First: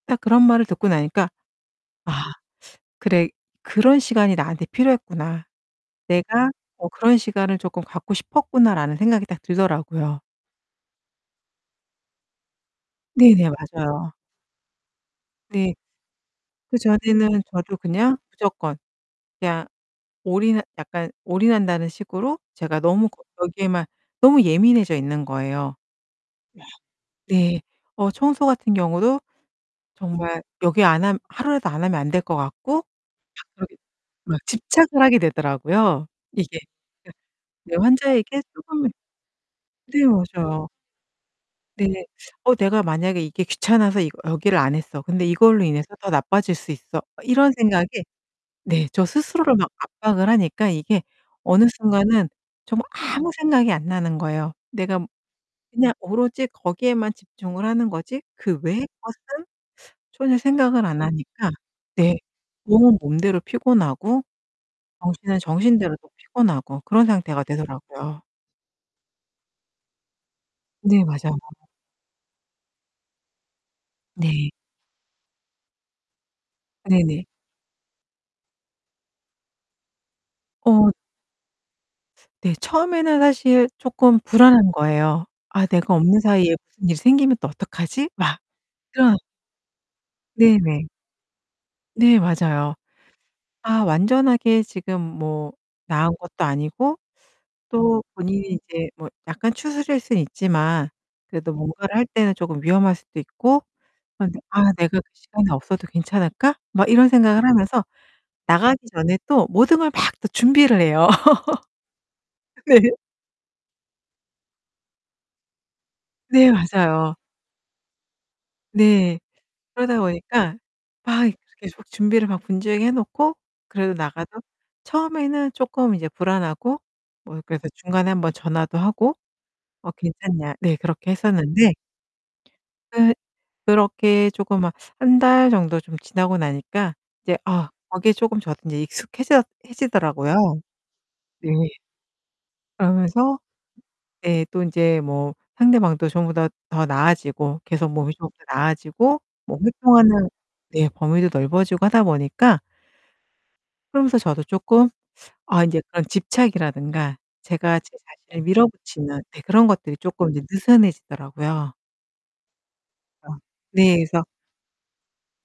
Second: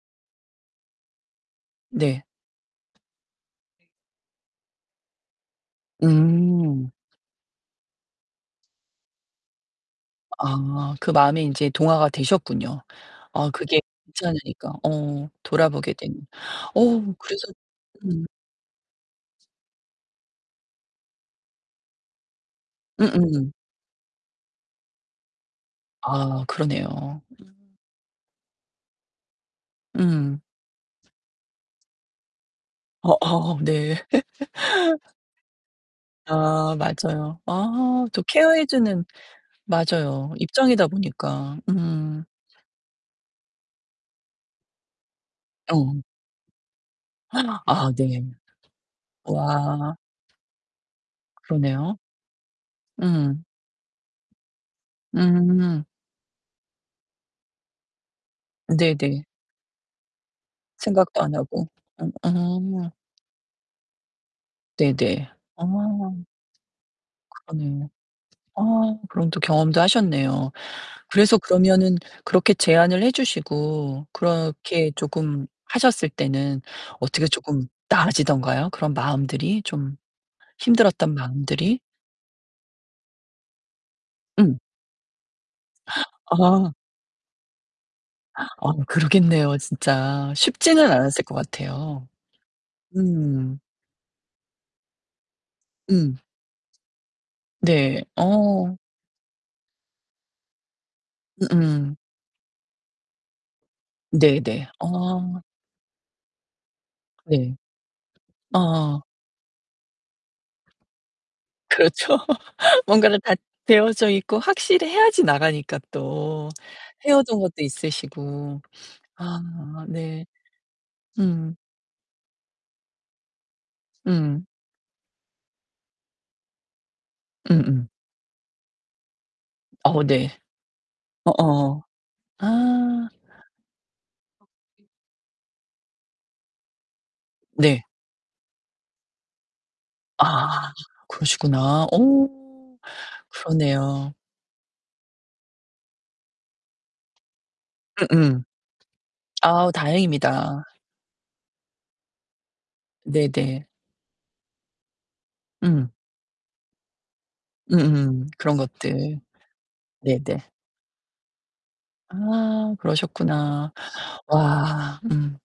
딱 그런 말을 듣고 나니까 네. '아 그래 그런 시간이 나한테 필요했구나. 내가 어 음. 그런 시간을 쪼끔 갖고 싶었구나.'라는 생각이 딱 들더라고요. 아, 그 마음에 인제 동화가 되셨군요. 네네. 아 그게 맞아요. 괜찮으니까. 어. 네. 돌아보게 되는. 어, 그전에는 그래서 저도 그냥 음. 무조건 그냥 올인하 약간 올인한다는 식으로 제가 너무 거 음음. 거기에만 너무 예민해져 있는 거예요. 아, 그러네요. 네. 어 청소 같은 경우도 음. 정말 여기 안 하면 하루라도 안 하면 안될 것 같고 어어 갑자기 네. 막 집착을 하게 되더라고요 이게. 아, 예. 맞아요. 네 아, 저 환자에게 케어 해 쪼금 주는 네, 맞아요. 맞아요. 입장이다 보니까. 네. 음. '어 내가 만약에 이게 귀찮아서 이 여기를 안 했어. 근데 이걸로 인해서 어. 더 나빠질 수 있어.' 이런 생각에 아, 네. 네, 저 스스로를 막 우와. 압박을 하니까 이게 어느 그러네요. 순간은 정말 아무 음. 생각이 안 나는 거예요. 내가 음. 그냥 오로지 거기에만 집중을 하는 거지. 그 외에 네네. 것은 전혀 생각을 안 생각도 안 하니까 하고. 네. 으음. 몸은 몸대로 피곤하고 네네. 정신은 정신대로 또 아. 피곤하고 그런 상태가 그러네요. 되더라고요. 아, 그럼 또 경험도 하셨네요. 네, 맞아요. 그래서 그러면은 그렇게 제안을 해 주시고 네. 그렇게 쪼금 하셨을 때는 네네. 어떻게 쪼끔 나아지던가요? 그런 마음들이 좀 어 힘들었던 마음들이? 네 처음에는 사실 쪼끔 응. 불안한 거예요. '아 내가 없는 사이에 아. 무슨 일이 생기면 또 어떡하지?' 막 어 그런 그러겠네요, 진짜. 네네. 쉽지는 않았을 것 같아요. 네, 맞아요. 음. 아 완전하게 지금 뭐 나은 음. 것도 아니고 네, 또 본인이 어. 이제 뭐 약간 추스릴 수는 있지만 그래도 뭔가를 으음. 할 때는 쪼금 위험할 수도 있고 아 근데 '아 네네. 내가 그 어. 시간이 없어도 괜찮을까?' 막 이런 생각을 네. 하면서 나가기 어. 전에 또 모든 걸 막 또 준비를 해요. 그렇죠. 네. 뭔가를 다 되어져 있고 확실히 해야지 나가니까 또. 네, 맞아요. 헤어진 것도 있으시고. 네. 아 그러다 네. 보니까 막 음. 계속 준비를 막 분주하게 해 놓고 그래도 나가서 음. 처음에는 쪼끔 이제 불안하고 뭐 그래서 음음. 중간에 1 번 전화도 하고 "어 어우 네. 괜찮냐." 네, 그렇게 했었는데 어어. 아. 그 그렇게 쪼금 막 1 달 정도 좀 지나고 나니까 이제 아 네. 거기에 쪼금 저도 이제 익숙해져 해지더라고요. 아, 네. 그러시구나. 어, 그러면서 그러네요. 네. 또 인제 뭐 상대방도 전보다 더 나아지고 계속 몸이 좀 음음. 더 나아지고 뭐 아 활동하는 다행입니다. 네 범위도 넓어지고 하다 보니까 네네. 그러면서 저도 쪼끔 아 이제 음. 그런 집착이라든가 제가 제 음음. 자신을 그런 것들. 밀어붙이는 네 그런 것들이 쪼끔 네네. 이제 느슨해지더라고요. 아, 어 그러셨구나. 네, 그래서 와, 음.